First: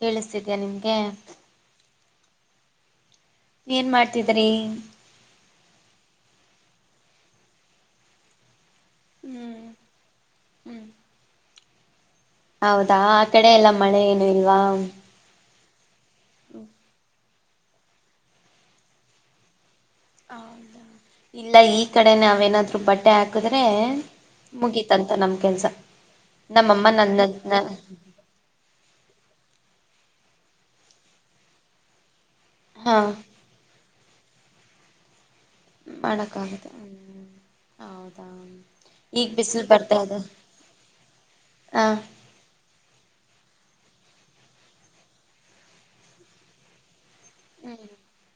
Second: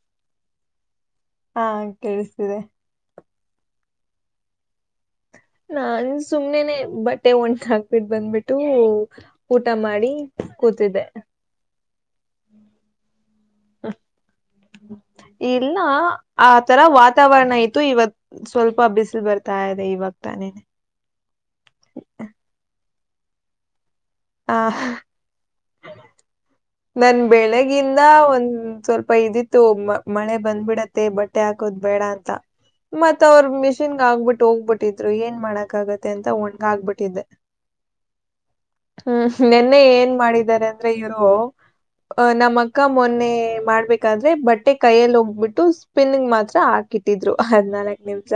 ಕೇಳಿಸ್ತಿದೀಯ ನಿಮ್ಗೆ.. ಕೇಳಸ್ತಿದೆ ಏನ್ ಮಾಡ್ತಿದ್ರಿ ನಾನು ಸುಮ್ನೆನೆ ಬಟ್ಟೆ ಒಣಗ ಹಾಕ್ಬಿಟ್ಟು ಬಂದ್ಬಿಟ್ಟು ಊ ಹ್ಮ್ ಊಟ ಮಾಡಿ ಹ್ಮ್ ಕೂತಿದ್ದೆ ಹೌದಾ ಆ ಕಡೆ ಎಲ್ಲಾ ಮಳೆ ಏನು ಇಲ್ವಾ ಇಲ್ಲ ಆ ತರ ವಾತಾವರಣ ಇತ್ತು ಇವತ್ ಸ್ವಲ್ಪ ಬಿಸಿಲ್ ಬರ್ತಾ ಇದೆ ಇವಾಗ ತಾನೇನೆ ಹೌದಾ ಇಲ್ಲ ಈ ಕಡೆ ನಾವೇನಾದ್ರು ಬಟ್ಟೆ ಹಾಕದ್ರೆ ಆ ಮುಗೀತಂತ ನಮ್ ಕೆಲ್ಸ ನಮ್ಮಮ್ಮ ನನ್ ನನ್ನ ಬೆಳಗ್ಗಿಂದ ಒಂದ್ ಸ್ವಲ್ಪ ಇದಿತ್ತು ಒಮ್ಮ. ಮಳೆ ಬಂದ್ ಬಿಡತ್ತೆ ಬಟ್ಟೆ ಹಾಕೋದ್ ಬೇಡ ಅಂತ ಹಾ ಮತ್ ಅವ್ರ್ ಮಿಷಿನ್.. ಗಾಕ್ಬಿಟ್ಟು ಹೋಗ್ಬಿಟ್ಟಿದ್ರು ಏನ್ ಮಾಡಕ್ ಆಗತ್ತೆ ಅಂತ ಒಣ್ಗ್ ಮಾಡಕ್ಕಾಗುತ್ತೆ ಹಾಕ್ ಬಿಟ್ಟಿದ್ದೆ.. ಹ್ಮ್ ಹೌದಾ ಮ್ಮ್ ಈಗ ಹ್ಮ್ ಬಿಸಿಲು ನೆನ್ನೆ ಬರ್ತಾ ಏನ್ ಇದೆ ಮಾಡಿದಾರೆ ಅಂದ್ರೆ ಇವ್ರು ಹ ಅ ನಮ್ಮಕ್ಕ ಮೊನ್ನೆ.. [unintelligible] ಮಾಡ್ಬೇಕಾದ್ರೆ ಬಟ್ಟೆ ಕೈಯಲ್ಲಿ ಹೋಗ್ಬಿಟ್ಟು ಸ್ಪಿನ್ನಿಂಗ್ ಮಾತ್ರ ಹಾಕಿತ್.. ಟಿದ್ರು ಹದ್ನಾಲಕ್ ಹ್ಮ್ ನಿಮ್ಶ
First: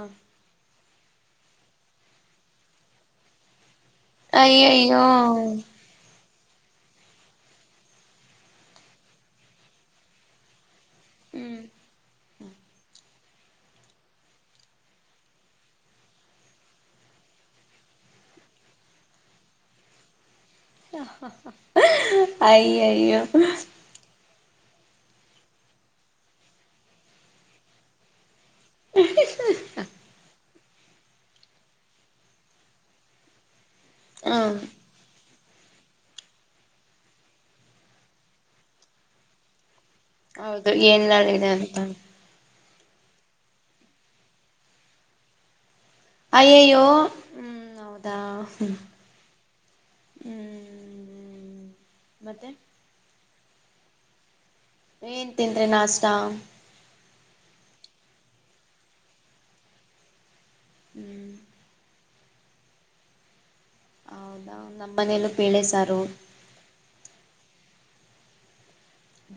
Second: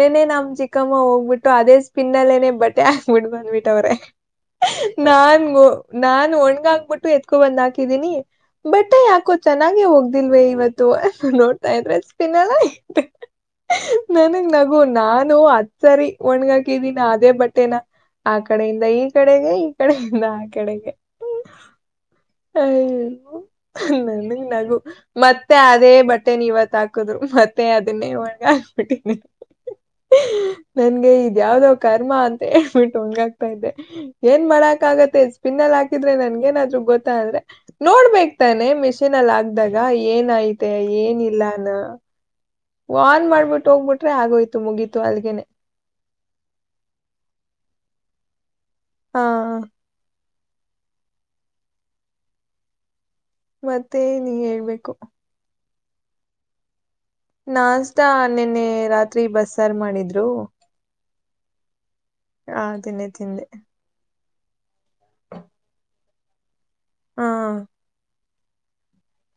ನೆನ್ನೆ ನಮ್ ಚಿಕ್.. ಅಕ್ಕಮ್ಮ ಹೋಗ್ಬಿಟ್ಟು ಅದೇ ಸ್ಪಿನ್ನಲ್ಲೇನೆ ಬಟ್ಟೆ ಹಾಕ್ಬಿಟ್ಟು ಬಂದ್ಬಿಟ್ಟವ್ರೆ.. ಅಯ್ಯಯ್ಯೋ ನಾನ್ ಗೊ ನಾನ್ ಒಣ್.. ಗಾಕ್ಬಿಟ್ಟು ಎತ್ಕೊ ಬಂದ ಹಾಕಿದೀನಿ ಬಟ್ಟೆ ಯಾಕೋ ಚೆನ್ನಾಗೆ ಒಗ್ದಿಲ್ವೆ ಇವತ್.. ತ್ತು ಹ್ಮ್ ನೋಡ್ತಾ ಇದ್ರೆ ಸ್ಪಿನ್ನಲ್ಲೆ.. ನನಗ್ ನಗು ನಾನು ಹತ್ಸರಿ ಒಣ್ಗಾಕಿದೀನ್ ಅದೇ ಬಟ್ಟೆನ.. ಆ ಕಡೆಯಿಂದ ಈ ಕಡೆಗೆ ಈ ಕಡೆಯಿಂದ ಆ.. ಕಡೆಗೆ.. [inaudible] ಅಯ್ಯಯ್ಯೋ ನಗು ಮತ್ತೆ ಅದೇ ಬಟ್ಟೆ ನಿವತ್ ಹಾಕುದ್ರು ಮತ್ತೆ ಅದುನ್ನೇ ಒಣ್.. ಗಾಕ್ ಬಿಟ್ಟಿದಾರೆ.. ನನ್ಗೆ ಇದ್ ಯಾವ್ದೋ ಕರ್ಮ ಅಂತ ಹೇಳ್ಬಿಟ್ಟು ಒಣ್ಗಾಗ್ತ ಇದ್ದೆ ಏನ್ ಹ್ಮ್ ಮಾಡಾಕ್ ಆಗತ್ತೆ.. ಪಿನ್ನಲ್ ಹಾಕಿದ್ರೆ ನನ್ಗ್ ಏನಾದ್ರು ಗೊತ್ತ ಅಂದ್ರೆ ನೋಡ್ಬೇಕ್ ತಾನೆ ಮಿಷೀನ್ ಅಲ್ ಹಾಕ್ದಾಗ್.. ಗ ಏನ್ ಐತೆ ಹೌದು ಏನ್ ಇಲ್ಲಾ ಮಾಡಿದೆ ಅನೊ.. ಅಂತ ಆನ್ ಮಾಡ್ಬಿಟ್ಟು ಹೋಗ್ಬಿಟ್ರೆ ಆಗೋಯ್ತು ಮುಗೀತು ಅಲ್ಗೆನೆ ಅಯ್ಯಯ್ಯೋ ಹ್ಮ್ ಹೌದಾ ಹಾ ಹ ಹ್ಮ್ ಮತ್ತೆ ಮತ್ತೆ ನೀ ಹೇ ಏನ್ ತಿಂದ್ರೆ ನಾಷ್ಟಾ ನಾನ್ಷ್ಟಾ ನಿನ್ನೆ ರಾತ್ರಿ ಬಸ್ ಸಾರ್ ಮಾಡಿದ್ರು ಹ್ಮ್ ಹಾ ತಿನ್ನೆ ತಿಂದೆ ಹೌದಾ ನಮ್ಮ ಮನೆಯಲ್ಲೂ ಪೇಳೆ ಸಾರು. ಹಾ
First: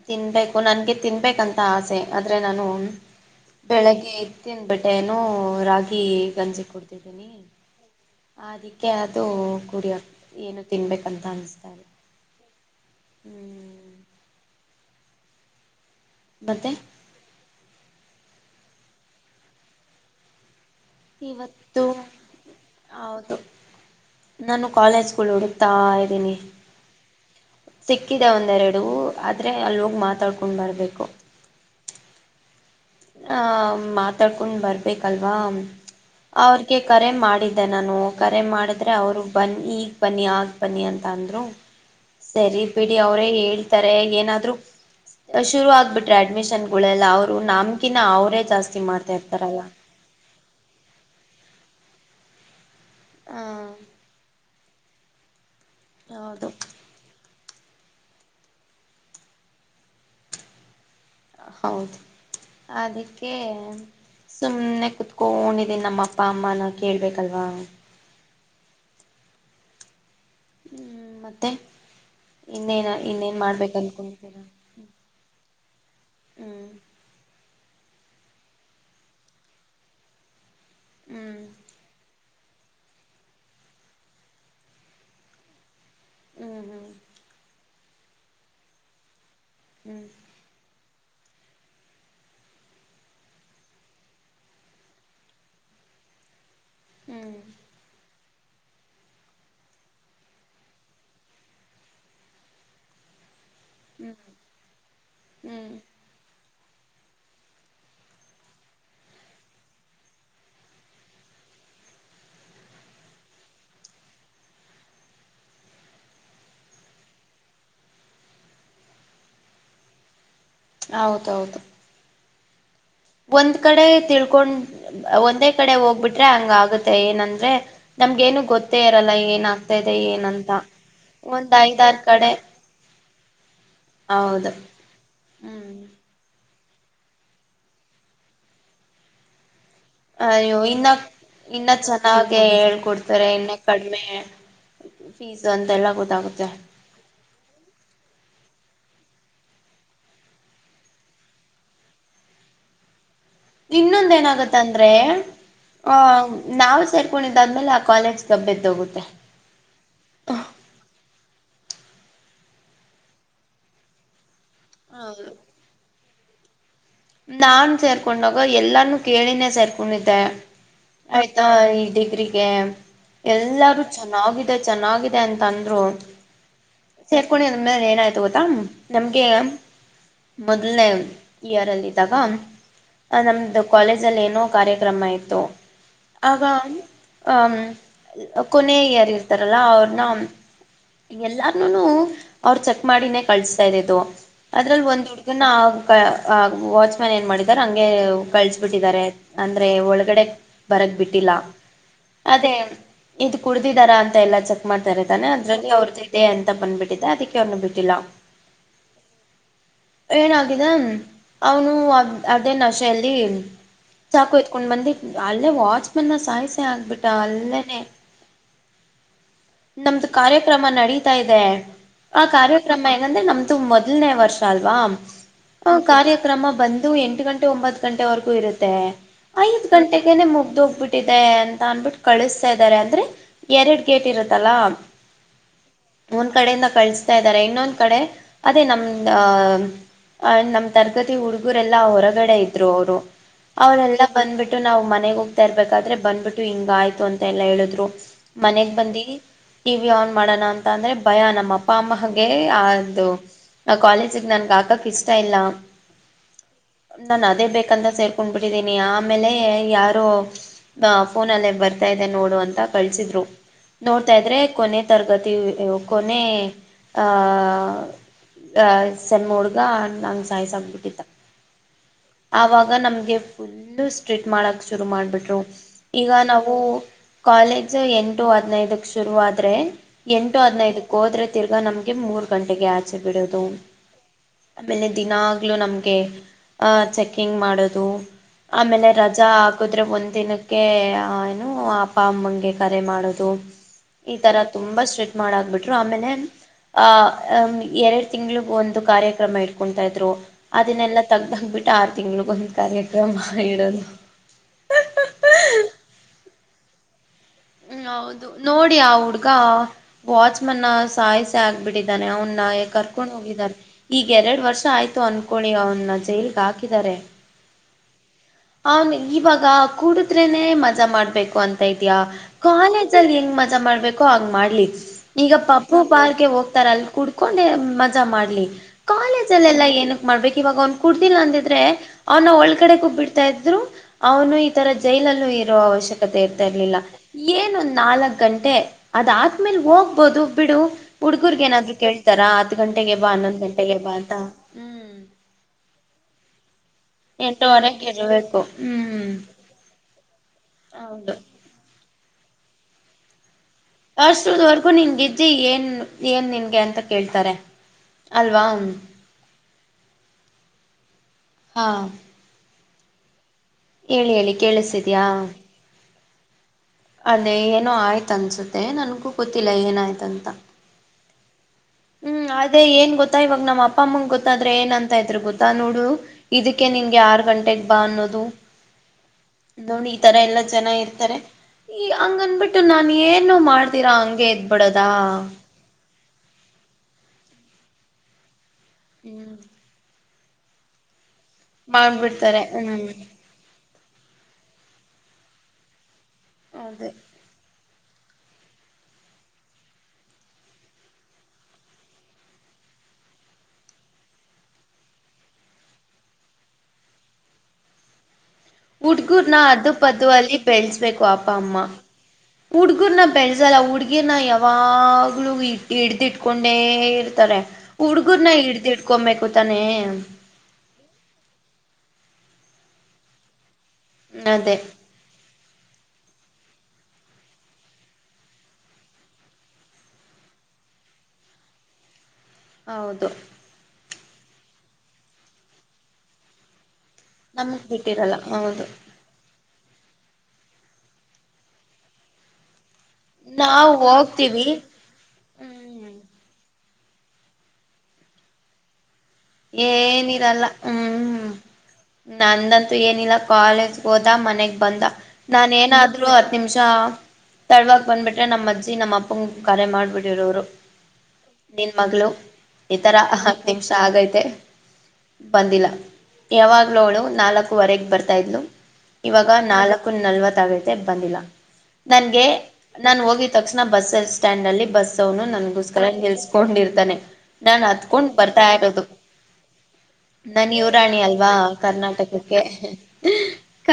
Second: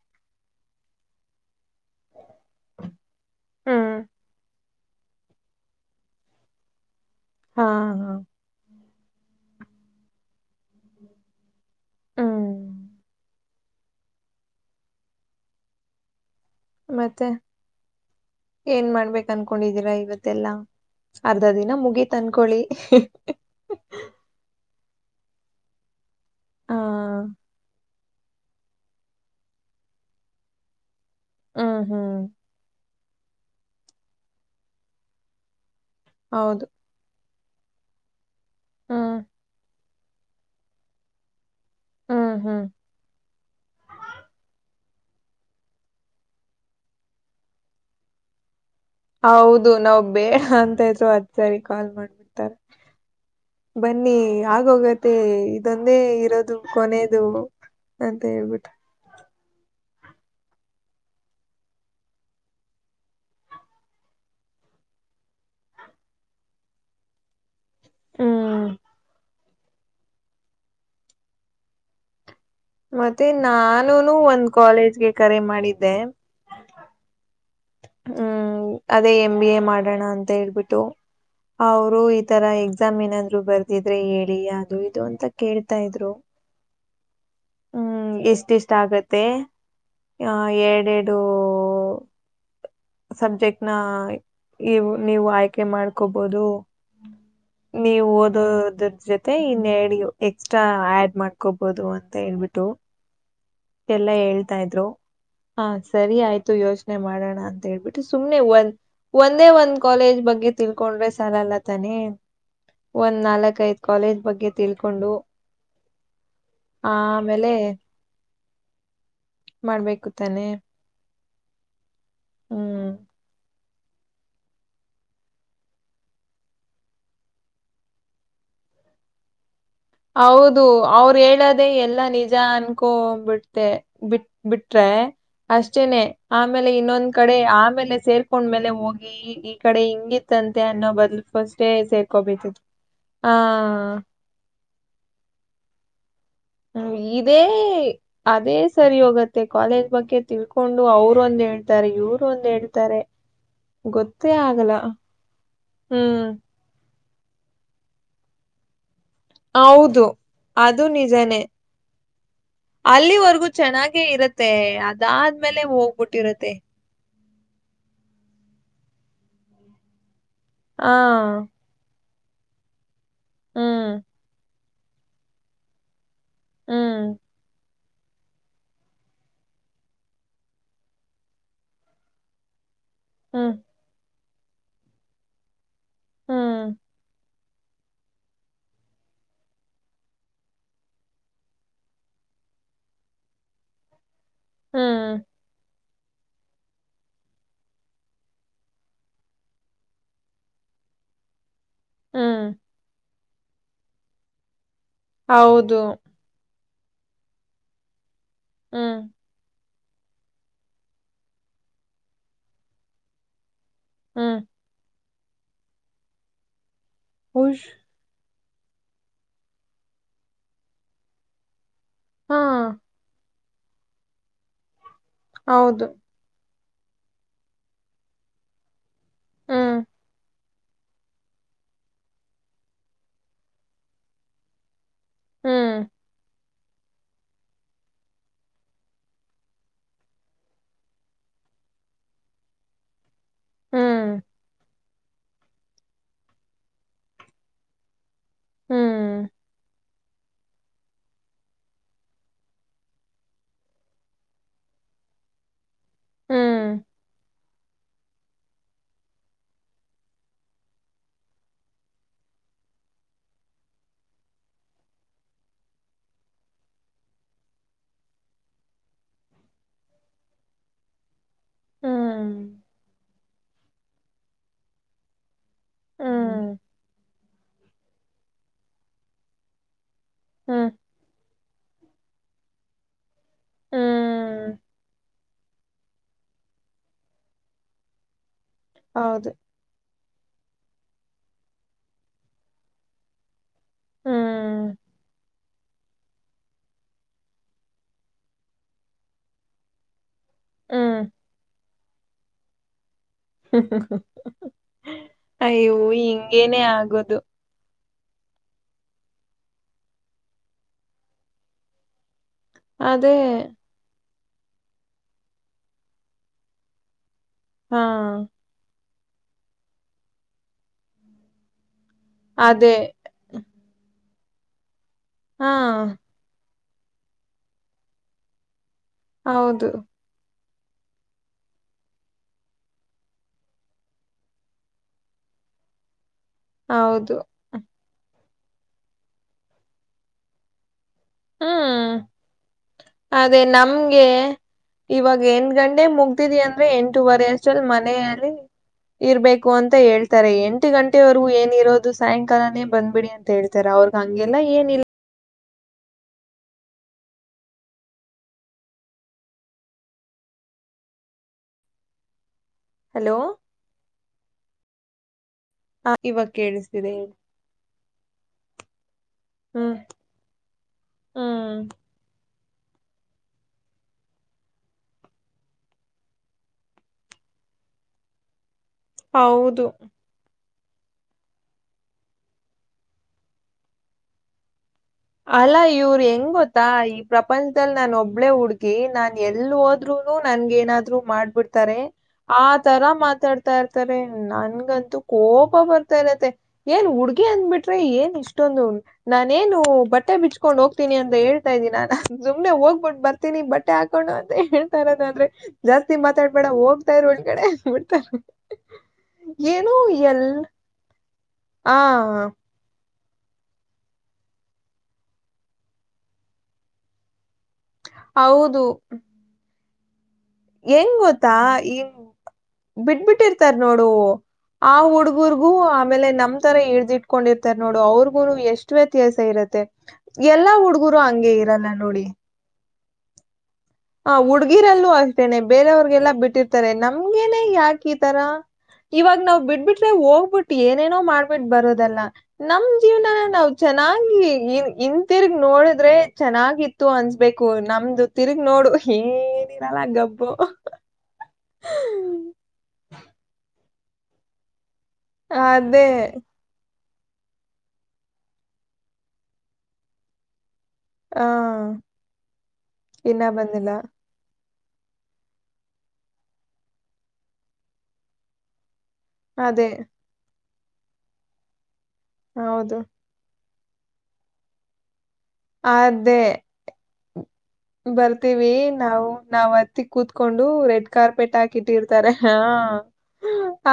ತಿನ್ಬೇಕು ನನ್ಗೆ ತಿನ್ಬೇಕಂತ ಆಸೆ ಆದ್ರೆ ನಾನು ಹ್ಮ್ ಬೆಳಗ್ಗೆ ಇತ್ತಿನ ಬಟ್ಟೆನ ರಾಗಿ ಗಂಜಿ ಕೊಡ್ತಿ ಹಾ ಹಾ ಅದಿಕ್ಕೆ ಅದು ಗುಡಿಕ್ ಏನು ತಿನ್ಬೇಕಂತ ಅನ್ಸ್ದೆ ಹ್ಮ್ ಮತ್ತೆ ಮತ್ತೆ ಏನ್ ಮಾಡ್ಬೇಕ ಅನ್ಕೊಂಡಿದ್ದೀರಾ ಇವತ್ತೆಲ್ಲಾ ಅರ್ಧ ದಿನ ಇವತ್ತು ಮುಗಿ ತನ್ಕೊಳ್ಳಿ ಕಾಲೇಜ್ಕ ಉಡ್ತಾ ಇ್ದನಿ ಹಾ ಸಿಕ್ಕಿದೆ ಒಂದೆರಡುೂ ಆದ್ರೆ ಅಲ್ಲಿ ಹೋಗ್ ಮಾತಾಡ್ಕೊಂಡ್ ಬರ್ಬೇಕು ಹಾ ಹಾ ಹ ಮಾತಾಡ್ಕೊಂಡ್ ಬರ್ಬೇಕಲ್ವಾ ಹೌದು ಅವ್ರಗೆ ಕರೆ ಮಾಡಿದ ಅ ನಾನು ಕರೆ ಮಾಡಿದ್ರೆ ಹ್ಮ್ ಅವರು ಬನ್ನಿ ಈಗ್ ಬನ್ನಿ ಆಗ ಬನ್ನಿ ಅಂತ ಅಂದರು ಹ್ಮ್ ಸರಿ ಹ್ಮ್ ಬಿಡಿ ಅವ್ರೇ ಹೇಳ್ತಾರೆ ಏನಾದ್ರು ಶುರು ಆಗ್ಬಿಟ್ರೆ ಅಡ್ಮಿಷನ್ ಗಳೆಲ್ಲ ಅವ್ರು ನಮ್ಕಿನ ಅವರೇ ಜಾಸ್ತಿ ಮಾಡ್ತಾ ಇರ್ತಾರಲ್ಲ ಹೌದು ನಾವ್ ಬೇಡ ಅಂತ ಇದ್ರು ಹತ್ತ್ ಸರಿ ಕಾಲ್ ಮಾಡ್ಬಿತಾರೆ ಹಾಂ ಬನ್ನಿ ಆಗೋಗತ್ತೆ ಇದೊಂದೇ ಹೌದು ಇರೋದು ಕೊನೇದು ಅಂತ ಹೇಳ್ಬಿಟ್ಟು ಹೌದು ಅದಕ್ಕೆ ಸುಮ್ಮ್ನೆ ಕುತ್ಕೊಂಡಿದೀನಿ ನಮ್ಮ ಅಪ್ಪ ಅಮ್ಮನ ಕೇಳ್ಬೇಕಲ್ವಾ ಹ್ಮ್ ಮತ್ತೆ ಮತ್ತೆ ನಾನುನು ಒಂದ್ ಕಾಲೇಜ್ಗೆ ಕರೆ ಮಾಡಿದ್ದೆ ಹ್ಮ್ ಹ್ಮ್ ಅದೇ ಎಮ್ ಬಿ ಎ ಮಾಡೋಣ ಅಂತ ಹೇಳ್ಬಿಟ್ಟು ಹ್ಮ್ ಅವರು ಈ ತರ ಎಕ್ಸಾಮ್ ಏನಾದ್ರು ಬರ್ದಿದ್ರೆ ಹೇಳಿ ಯಾವದು ಇದು ಅಂತ ಕೇಳ್ತಾ ಇದ್ರು ಹ್ಮ್ ಹ್ಮ್ ಹ್ಮ್ ಇಷ್ಟಿಷ್ಟ ಆಗತ್ತೆ ಹ್ಮ್ ಆ ಎರಡೆರಡು ಸಬ್ಜೆಕ್ಟ್ ನ ಇವು ನೀವು ಆಯ್ಕೆ ಮಾಡ್ಕೋಬೋದು ಹ್ಮ್ ಜೊತೆ ಇನ್ ಎಕ್ಸ್ಟ್ರಾ ಆಡ್ ಮಾಡ್ಕೋಬಹುದು ಅಂತ ಹೇಳ್ಬಿಟ್ಟು ಎಲ್ಲಾ ಹ್ಮ್ ಹೇಳ್ತಾ ಇದ್ರು ಹ ಹ್ಮ್ ಸರಿ ಆಯ್ತು ಯೋಚನೆ ಮಾಡೋಣ ಅಂತ ಹೇಳ್ಬಿಟ್ಟು ಸುಮ್ನೆ ಒಂದ್ ಒಂದೇ ಒಂದ್ ಕಾಲೇಜ್ ಬಗ್ಗೆ ತಿಳ್ಕೊಂಡ್ರೆ ಸಲ ಲ್ಲ ತಾನೆ ಒಂದ್ ನಾಲ್ಕ ಐದ್ ಕಾಲೇಜ್ ಬಗ್ಗೆ ತಿಳ್ಕೊಂಡು [unintelligible] ಹ ಆಮೇಲೆ ಮಾಡ್ಬೇಕು ತಾನೆ ಹೌದೌದು ಹ್ಮ್ ಒಂದ್ ಕಡೆ ತಿಳ್ಕೊಂಡ್ ಒಂದೇ ಕಡೆ ಹೋಗ್ಬಿಟ್ರೆ ಹಂಗ ಆಗತ್ತೆ ಏನಂದ್ರೆ ನಮ್ಗೇನು ಗೊತ್ತೇ ಇರಲ್ಲ ಏನ ಇದೆ ಏನಂತ ಹೌದು ಅವರು ಒಂದ್ ಹೇಳದೆೇ ಐದಾರು ಎಲ್ಲಾ ಕಡೆ ನಿಜ ಅನ್ಕೊಬಿಡ್ತ ಬಿಟ್ ಹೌದು ಬಿಟ್ರೆ ಹ್ಮ್ ಅಷ್ಟೇನೆ ಆಮೇಲೆ ಇನ್ನೊಂದ್ ಕಡೆ ಆಮೇಲೆ ಸೇರ್ಕೊಂಡ್ ಮೇಲೆ ಹೋಗಿ ಈ ಕಡೆ ಅಯ್ಯೋ ಹಿಂಗಿತ್ತಂತೆ ಇನ್ನ ಅನ್ನೋ ಬದಲು ಫಸ್ಟೇ ಇನ್ನ ಚೆನ್ನಾಗೆ ಸೇರ್ಕೋಬೇಕಿತ್ತು ಹೇಳ್ಕೊಡ್ತಾರೆ ಆ ಇನ್ನ ಕಡಿಮೆ ಫೀಸ್ ಅಂತ ಎಲ್ಲಾ ಗೊತ್ತಾಗುತ್ತೆ ಇದೇ ಅದೇ ಸರಿ ಹೋಗತ್ತೆ ಕಾಲೇಜ್ ಬಗ್ಗೆ ತಿಳ್ಕೊಂಡು ಅವರೊಂದು ಹೇಳ್ತಾರೆ ಇವರು ಒಂದ ಹೇಳ್ತಾರೆ ಇನ್ನೊಂದ ಗೊತ್ತೇ ಆಗಲ್ಲ ಏನಾಗತ್ತಂದ್ರೆ ಆ ಹ್ಮ್ ನಾವು ಸೇರ್ಕೊಂಡಿದ್ದಾದ್ಮೇಲೆ ಆ ಕಾಲೇಜ್ ಗಬ್ಬೆದ್ದೋಗುತ್ತೆ ಹೌದು ಅದು ನಿಜನೇ ಅಲ್ಲಿವರ್ಗೂ ಚೆನ್ನಾಗೆ ಇರತ್ತೆ ಅದಾದ್ಮೇಲೆ ಹೋಗ್ಬಿಟ್ಟಿರತ್ತೆ ನಾ ಸೇರ್ಕೊಂಡಾಗ ಎಲ್ಲಾನೂ ಕೇಳಿನೇ ಸೇರ್ಕೊಂಡಿದ್ದೆ ಆ ಆಯ್ತಾ ಈ ಡಿಗ್ರಿಗೆ ಎಲ್ಲಾರು ಹ್ಮ್ ಚೆನ್ನಾಗಿ ಚೆನ್ನಾಗಿದೆ ಅಂತಂದ್ರು ಹ್ಮ್ ಸೇರ್ಕೊಂಡ್ಮೇಲೆ ಆಯ್ತ ಗೊತ್ತಾ ನಮ್ಗೆ ಮೊದಲ್ನೇ ಇಯರ್ಲ್ಲಿ ಗ ಹ್ಮ್ ನಮ್ದು ಕಾಲೇಜ ಅಲ್ಲಿ ಏನೋ ಕಾರ್ಯಕ್ರಮ ಇತ್ತು ಆಗ ಹ್ಮ್ ಆ ಕೊನೆ ಯಾರ ಇರ್ತಾರಲ್ಲ ಅವ್ರನ್ನ ಯಲಾರನುನು ಅವರು ಚೆಕ್ ಮಾಡಿನೇ ಕಳ್ಸ್ತಾ ಇದು ಅದ್ರಲ್ಲಿ ಒಂದ್ ಹ್ಮ್ ಹುಡ್ಗನ ವಾಚ್ ಮ್ಯಾನ್ ಏನ್ ಮಾಡಾರ ಹಂಗೆ ಕಳ್ಸಬಿಟ್ಟಿದ್ದಾರೆ ಅಂದ್ರೆ ಒಳಗಡೆ ಬರಕ್ ಬಿಟ್ಟಿಲ್ಲ ಹ್ಮ್ ಅದೇ ಇದು ಕುಡ್ದಿದಾರ ಅಂತ ಎಲ್ಲ ಚೆಕ್ ಮಾಡ್ತಾರೆತಾನೆ ಅದ್ರಲ್ಲಿ ಹೌದು ಅವ್ರದ್ದು ಇದೆ ಅಂತ ಬಂದ್ಬಿಟ್ಟಿದೆ ಅದಕ್ಕೆ ಅವ್ನು ಬಿಟ್ಟಿಲ್ಲ ಹ್ಮ್ ಏನಾಗಿದನ್ ಅವನು ಅ ಅದೇ ನಶೆಯಲ್ಲಿ ಚಾಕು ಹ್ಮ್ ಎತ್ಕೊಂಡ್ ಬಂದಿ ಅಲ್ಲೇ ವಾಚ್ ಮ್ಯಾನ್ ಸಾಯ ಸಾಯ ಆಕ್ಬಿಟ್ಟ ಉಶ್ ಅಲ್ಲೇನನೆ ನಮ್ದು ಕಾರ್ಯಕ್ರಮ ನಡೀತಾ ಇದೆ ಆ ಹಾ ಕಾರ್ಯಕ್ರಮ ಹೆಂಗಂದ್ರೆ ನಮ್ದು ಮೊದಲ್ನೇ ವರ್ಷ ಅಲ್ವಾ ಹೌದು ನಮ್ಮ ಬಂದು ಎಂಟು ಗಂಟೆ ಒಂಬತ್ತು ಗಂಟೆವರೆಗೂ ಇರುತ್ತೆ ಐದ್ ಹ್ಮ್ ಗಂಟೆಗನೆ ಮುಗ್ದು ಹೋಗ್ಬಿಟ್ಟಿದೆ ಅಂತ ಅನ್ಬಿಟ್ಟು ಕಳಿಸ್ತಾ ಇದ್ದಾರೆ ಅಂದ್ರೆ ಎರಡ್ ಗೇಟ್ ಇರ ತಲಾ ಹ್ಮ್ ಕಡೆಯಿಂದ ಕಳಿಸ್ತಾ ಇದಾರೆ ಇನ್ನೊಂದ್ ಕಡೆ ಅದೇ ನಮ್ದ ನಮ್ ತರ್ ಗ ಹುಡುಗರೆಲ್ಲ ಹೊರಗಡೆ ಇದ್ರು ಅವರು ಅವರೆಲ್ಲ ಹ್ಮ್ ಬಂದ್ಬಿಟ್ಟು ನಾವು ಮ ಮನೆಗ್ ಹೋಗ್ತಾ ಇರ್ಬೇಕಾದ್ರೆ ಬಂದಬಿಟ್ಟು ಹಿಂಗ ಆಯ್ತು ಅಂತ ಎಲ್ಲಾ ಹೇಳಿದ್ರು ಮನೆಗ್ ಬಂದಿ ಹ್ಮ್ ಟಿ ವಿ ಆನ್ ಮಾಡೋಣ ಅಂತ ಅಂದ್ರೆ ಭಯ ನಮ್ಮ ಅಪ್ಪ ಅಮ್ಮಗೆ ಆದು ನ ಕಾಲೇಜಿಗೆ ನನ್ಗೆ ಹಾಕಕ್ಕೆ ಇಷ್ಟ ಇಲ್ಲ ಹ್ಮ್ ನನ್ ಅದೇ ಬ ಸೇರ್ಕೊಂಡ್ ಬಿಟ್ಟಿದೀನಿ ಆಮೇಲೆ ಯಾರು ಫೋನ ಅಲ್ಲೇ ಬರ್ತಾ ಇದೆ ನೋಡು ಅಂತ ಕಳಿಸಿದ್ರು ನೋಡ್ತಾ ಇದ್ರೆ ಕೊನೆ ತರಗತಿ ಕೊನೆ ಆಹ ಸಣ್ ಹುಡ್ಗ ನಂಗೆ ಸಾಯ್ಸಕ್ಬಿಟ್ಟು ಹ್ಮ್ ಆಾಗ ನಮ್ಗೆ ಫುಲ್ಲು ಸ್ಟ್ರೀಟ್ ಮಾಡಕ್ ಶುರು ಮಾಡ್ಬಿಟ್ರು ಈಗ ನಾವು ಹ್ಮ್ ಕಾಲೇಜ್ ಎಂಟು ಹದ್ಿನೈದಕ್ ಶುರು ಆದ್ರೆ ಎಂಟು ಹ್ಮ್ ಹದ್ಿನೈದಕ್ಕೆ ಹೋದ್ರೆ ತಿರ್ಗ ನಮ್ಗೆ ಮೂರು ಗಂಟೆಗೆ ಆಚೆ ಬಿಡೋದು ಹ್ಮ್ ಆಮೇಲೆ ದಿನ ನಮಗೆ ಚೆಿಂಗ್ ಮಾಡುದು ಆಮೇಲೆ ರಜಾ ಹೌದು ಆಗ್ರೆ ಒ ದಿನಕ್ಕೆ ಏನು ಅಪ್ಪ ಅಮ್ಮಂಗೆ ಕರೆ ಮಾಡುದು ಈ ತರ ಹ್ಮ್ ತುಂಬಾ ಸ್ಟ್ರೇಟ್ ಮಾಡಕ್ಬಿಟ್ರು ಆಮೇಲೆ ಆಹ ಎರಡು ತಿಂ್ಳಿಗ ಒಂದು ಕಾರ್ಯಕ್ರಮ ಇಡ್ಕೊತಾ ಇದ್ರು ಅದನ್ನೆಲ್ಲ ಹ್ಮ್ ತಗ್ದಗಬಿಟ್ಟು ಆರು ತಿಂಗ್ಳಗ ಬಂದ ಕ ಅಯ್ಯೋ ಹಿಂಗೇನೆೇ ಆಗೋದು ಹ್ಮ ಹೌದು ನೋಡಿ ಆ ಹುಡ್ಗ ವಾಚ್ಮನ್ ಸಾಯಿಸಿ ಆಗ್ಬಿಟ್ಟಿದ್ದಾನೆ ಅವನ ನಾಯ ಕರ್ಕೊಂಡು ಅದೇ ಹೋಗಿದ್ದಾರೆ ಈಗ ಈಗ ಎರಡು ವರ್ಷ ಆಯ್ತು ಅನ್ಕೊಳ್ಳಿ ಅವನ್ನ ಜೈಲ್ಗೆ ಹಾಕಿದ್ದಾರೆ ಹಾ ಅವನ್ ಇವಾಗ ಕುೂಡಿದ್ರೆನೆ ಮಜಾ ಮಾಡ್ಬೇಕು ಅಂತ ಇದ್ಯಾಾ ಅದೇ ಕಾಲೇಜ ಅಲ್ಲಿ ಹೆಂಗ್ ಮಜಾ ಮಾಡ್ಬೇಕೋ ಹಂಗ ಮಾಡ್ಲಿ ಈಗ ಹಾ ಪಪ್ಪು ಪಾರ್ಗೆ ಹೋಗ ತರ ಅಲ್ಲಿ ಕುೂಡ್ಕೊಂಡೆ ಮಜಾ ಮಾಡ್ಲಿ ಕಾಲೇಜ ಅಲ್ಲ ಎಲ್ಲಾ ಹೌದು ಏನಕ್ ಮಾಡ್ಬೇಕ ಇವಾಗ ಅವ್ನು ಕುಡುದಿಲ್ಲ ಅಂದಿದ್ರೆ ಅವನ ಒಳ ಕಡೆ ಕುಬ್ಬಿಡ್ತಾ ಇದ್ರು ಅವನು ಈ ತರ ಜೈಲಲ್ಲೂ ಇರೋ ಕತೆ ಇರ್ತಾ ಇರ್ಲಿಲ್ಲ ಹೌದು ಏನೊಂದ್ ನಾಲ್ಕ್ ಗಂಟೆ ಅದಾದ್ಮೇಲೆ ಹೋಗ್ಬೋದು ಬಿಡು ಹುಡ್ಗೂರ್ಗ್ ಏನಾದ್ರು ಹ್ಮ್ ಕೇಳ್ತಾರಾ ಹತ್ ಗಂಟೆಗೆ ಬಾ ಹನ್ನೊಂದ್ ಅದೇ ಗಂಟೆಗೆ ಬಾ ಅಂತ ಹ್ಮ್ ಎೇ ಮುಗ್ದಿದಿ ಅಂದ್ರೆ ಎಂಟೂುವರೆ ಅಷ್ಟಲ್ಲಿ ಎಂಟುವರೆಗೆ ಮನೆಯಲ್ಲಿ ಇರ್ಬೇಕು ಹ್ಮ್ ಇರ್ಬೇಕು ಅಂತ ಹೇಳ್ತಾರೆ ಎಂಟು ಹೌದು ಗಂಟೆವರೆಗೂ ಏನಿರೋದು ಸಾಯಂಕಾಲನೇ ಬಂದ್ಬಿಡಿ ಅಂತ ಅಂತ ಹೇಳ್ತಾರೆ ಅವ್ರಗ್ ಹಂಗೆಲ್ಲ ಏನಿಲ್ಲ ಜಿ ಏನ್ ಏನ್ ನಿನ್ಗೆ ಅಂತ ಕೇಳ್ತಾರೆ ಅಲ್ವಾ ಹ ಹ ಹಾ ಹಲೋ ಹೇಳಿ ಹೇಳಿ ಕೇಳಿಸಿದ್ಯಾಾ ಹಾ ಇವಾಗ ಕೇಳಿಸ ಅದೇ ಏನೋ ಆಯ್ತ ಅನ್ಸುತ್ತೆ ನನ್ಗೂ ಗೊತ್ತಿಲ್ಲ ಹ್ಮ್ ಏನಾಯ್ತಂತ ಹ್ಮ್ ಹ್ಮ್ ಅದೇ ಏನ್ ಗೊತ್ತಾ ಇವಾಗ ನಮ್ಮ ಅಪ್ಪ ಅಮ್ಮ ಗೊತ್ತಾದ್ರೆ ಏನ್ ಅಂತ ಇದ್ರು ಗೊತ್ತಾ ನೋಡು ಇದಕ್ಕೆ ನಿನ್ಗೆ ಆರು ಗಂಟೆಗೆ ಬಾ ಅನ್ನೋದು ಹೌದು ನೋಡಿ ಈ ತರ ಎಲ್ಲ ಜನ ಇರ್ತಾರೆ ಈ ಹಂಗಂದಬಿಟ್ಟು ನಾನು ಏನು ಮಾಡ್ತೀರಾ ಹಗೆ ಇದದ್ಬಿಡದು ಅಲ್ಲಾ ಇವ್ರ ಹೆಂಗ್ ಗೊತ್ತಾ ಈ ಪ್ರಪಂಚದಲ್ಲಿ ನಾನ ಒಬ್ಳೇ ಹುಡ್ಕ ಗೆ ನಾನ್ ಹ್ಮ್ ಎಲ್ ಹೋದ್ರುನು ನನ್ಗ ಏನಾದ್ರು ಮಾಡ ಬಿಡ್ತಾರೆ ಮಾಡ್ಬಿಡ್ತಾರೆ ಆ ತರ ಹ್ಮ್ ಮಾತಾಡ್ತಾ ಇರ್ತ ನನ್ಗಂತೂ ಕೋಪ ಬರ್ತಾ ಇರತ್ತೆ ಏನ್ ಅದೇ ಹುಡ್ಗಿ ಅಂದ್ಬಿಟ್ಟ ಏನ್ ಇಷ್ಟೊಂದು ನಾನೇನು ಬಟ್ಟೆ ಬಿಟ್ಚ್ಕೊಂಡು ಹೋಗ್ತೀನಿ ಅಂತ ಹೇಳ್ತಾ ಇದೀನಿ ನಾನುಮ್ನೆ ಹೋಗ್ಬಿಟ್ಟು ಬರ್ತನಿ ಬೆ ಹಾಕೊಂಡು ಅಂತ ಹೇಳ್ತಾರ ್ರೆ ಜಾಸ್ತಿ ಮಾತಾಡ್ಬೇಡ ಹೋಗ್ತಾ ಇರ ಒಳಗಡೆ ಬಿಡ್ತಾರ ಹುಡ್ಗುರ್ನ ಹದದು ಪದ ಅಲ್ಲಿ ಬೆಳೆಸ್ಬೇಕು ಅಪ್ಪ ಅಮ್ಮ ಆ ಹುಡ್ಗುರ್ನ ಬೆಳಸಲ್ಲ ಹುಡ್ಗಿರ್ನ ಯಾವಾಗ್ಲ ಇ ಹಿಡ್ದು ಇಟ್ಕೊಂಡೆ ಇರ್ತಾರೆ ಹುಡ್ಗುರ್ನ ಹಡ್ದಿಡ್ಕೊಬೇಕು ತಾನೆ ಂಗ ಗೊತ್ತಾ ಈ ಬಿಟ್ಬಿಟ್ಟಿರ್ತಾರ ನೋಡು ಅದೇ ಆ ಹುಡುಗುರು ಆಮೇಲೆ ನಮ ತರ ಹಿಡ್ದಿ ಇಟ್ಕೊಂಡಿರ್ತಾರೆ ನೋಡು ಅವ್ರಗು ಎಷ್ಟು ವ್ಯತ್ಯಾಸ ಇರುತ್ತೆ ಎಲ್ಲಾ ಹುಡ್ಗರು ಹಂಗೆ ಇರಲ್ಲ ನೋಡಿ ಹೌದು ಹ ಹುಡ್ಗಿರಲ್ಲೂ ಅಷ್ಟೇನೇ ಬೇರವ್ರಿಗೆಲ್ಲಾ ಬಿಟ್ಟಿರ್ತಾರೆ ನಮ್ ನಮ್ಗೆನೆ ನಮಗ್ ಯಾಕ ಬಿಟ್ಟಿರಲ್ಲ ಈತರ ಹೌದು ಇವಾಗ ನಾ್ ಬಿಡ್ ಬಿಟ್ರೆ ಹೋಗ್ಬಿಟ್ಟು ಏನೇನೋ ಮಾಡ್ಬಿಟ್ಟ ಬರೋದಲ್ಲಾ ನಮ್ದ ಜೀವನ ನಾವ್ ನಾವು ಚೆನ್ನಾಗಿ ಹೋಗ್ತೀವಿ ಹಿಂತಿರುಗಿ ನೋಡಿದ್ರೆ ಹ್ಮ್ ಚೆನ್ನಾಗಿ ಅನ್ಸ್ಬೇಕು ನಮ್ದು ತಿರ್ಗ್ ನೋಡು ಏನಿರಲ್ಲ ಗಬ್ಬು ಏನಿರಲ್ಲ ಹ್ಮ್್ಮ ನಂದಂತೂ ಏನಿಲ್ಲ ಕಾಲೇಜ್ ಹೋದ ಮನೆಗ್ ಬಂದ ನಾಾನ ಅದೇ ಏನಾದ್ರು ಹತ್ ನಿಮಿಷ ತಡವಾಗ ಬಂದ್ಬಿಟ್ರೆ ನಮ್ಮ ಅಜ್ಜಿ ನಮ್ಮ್ ಅಪ್ಪಂಗ ಕರೆ ಮಾಡ್ಬಿಟ್ಟರ ಅವ್ರು ಹ ನಿನ್ ಮಗಳು ಈ ತರ ಇನ್ನ ಹತ್ತು ಬಂದಿಲ್ಲ ನಿಮಿಷ ಆಗೈತ ಬಂದಿಲ್ಲ ಯಾವಾಗ್ಲ ಅವಳು ನಾಲ್ಕುವರೆಗೆ ಬರ್ತಾ ಇದ್ಲು ಇವಾಗ ಅದೇ ನಾಲ್ಕು ನಲ್ವತ್ ಆಗತೆ ಬಂದಿಲ್ಲ ನನ್ಗೆ ಹೌದು ನಾನು ಹೋಗಿ ತಕ್ಷಣ ಬಸ್ ಸ್ಟ್ಯಾಂಡ್ ಅಲ್ಲಿ ಬಸ್ ನನಗೋಸ್ಕರ ಅದೇ ನಿಲ್ಸ್ಕೊಂಡಿರ್ತಾನೆ ನಾನ್ ಹತ್ಕೊಂಡ್ ಬರ್ತಾ ಬರ್ತೀವಿ ಇರೋದು ನಾವು ನಾವ್ ಹತ್ತಿಗ್ ಕೂತ್ಕೊಂಡು ನಾನು ರೆಡ್ ಯುವರಾಣಿ ಅಲ್ವಾ ಕಾರ್ಪೆಟ್ ಹಾಕಿಟ್ಟಿರ್ತಾರೆ ಹ ಕರ್ನಾಟಕಕ್ಕೆ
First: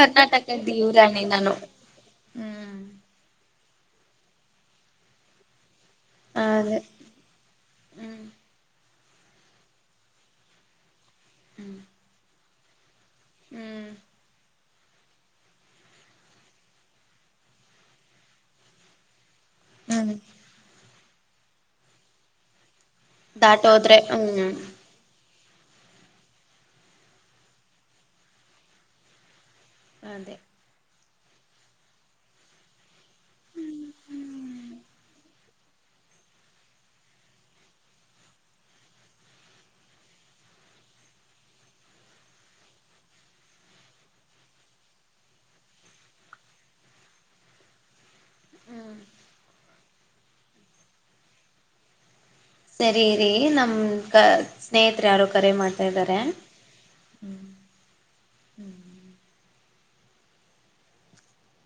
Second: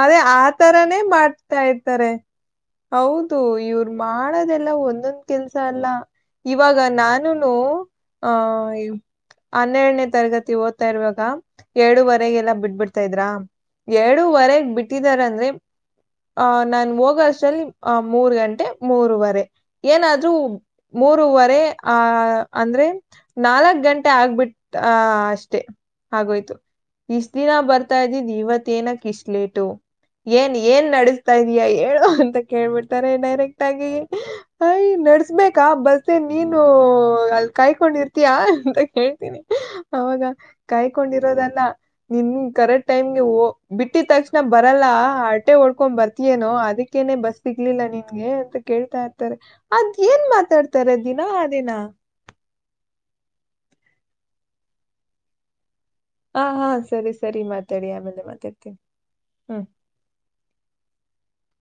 ಅದೇ ಆ ತರಾನೇ ಯುವರಾಣಿ ನಾನು ಮಾಡ್ತಾ ಇರ್ತಾರೆ ಹ್ಮ್ ಹೌದು ಇವ್ರ ಮಾಡೋದೆಲ್ಲ ಒಂದೊಂದ್ ಕೆಲ್ಸ ಅಲ್ಲ ಇವಾಗ ಅದೇ ನಾನು ಹ್ಮ್ ಆಹ ಹನ್ನೆರಡನೇ ತರಗತಿ ಓದ್ತಾ ಇರುವಾಗ ಏರಡೂುವರೆಗೆಲ್ಲ ಬಿಟ್ಬಿಡ್ತಾ ಇದ್ರ ಹ್ಮ್ ಏರ ಡೂುವರೆಗೆ ಬಿಟ್ಟ ಅಂದ್ರೆ ಆಹ್ ನಾನು ಹೋಗೋಷ್ಟಲ್ಲಿ ಆ ಮೂರು ಗಂಟೆ ಮೂರುವರೆ ಹ್ಮ್ ಏನಾದ್ರೂ ಮೂರವರೆ ಆ ಅಂದ್ರೆ ನಾಲ್ಕ್ ದಾಟೋದ್ರೆ ಗಂಟೆ ಆಗ್ಬಿಟ್ಟ ಹ್ಮ್ ಆ ಅಷ್ಟ್ ಹಾಗೋಯ್ತು ಇಷ್ಟ ದಿನ ಬರ್ತಾ ಇದ್ದೀನಿ ಇವತ್ತೇ ಏನಕ್ ಇಷ್ಟಲೇಟ್ ಅದೇ ಏನ್ ಏನ್ ನಡೆಸ್ತಾ ಇದಯಾ ಹೇಳು ಅಂತ ಕೇಳ್ಬಿಡ್ತಾರೆ ಡೈರೆಕ್ಟ್ ಆಗಿ ಅಯ ನಡ್ಸ್ಬೇಕ ಕಾ ಬಸ್ ನೀನು ಅಲ್ಲಿ ಕಾಯ್ಕೊಂಡಿರ್ತೀಯಾ ಅಂತ ಕೇಳ್ತೀನಿ ಅವಾಗ ಕಾಯ್ಕೊಂಡಿರೋದಲ್ಲ ನಿನ್ ಕರೆಕ್ಟ್ ಟೈಮ್ಗೆ ಬಿಟ್ಟಿದ ತಕ್ಷಣ ಬರಲ್ಲ ಆಟೆ ಓಡ್ಕೊಂಡ್ ಬರ್ತಿಯೇನೋ ಅದಕ್ಕೇನೆ ಬಸ್ ಸಿಗ್ಲಿಲ್ಲ ನೀ ಹಗೆ ಅಂತ ಕೇಳ್ತಾ ಇರ್ತಾರೆ ಅದ್ ಏನ್ ಮಾತಾಡ್ತಾರೆ ದಿನಾ ಆ ದಿನ ಸರಿ ರೀ ನಮ ಸ್ನೇಹಿತರು ಯಾರೋ ಕರೆ ಮಾಡ್ತ ಹಾ ಹಾ ಸರಿ ಸರಿ ಮಾತಾಡಿ ಆಮೇಲೆ ಮಾತಾಡ್ತೀನಿ ಹಾ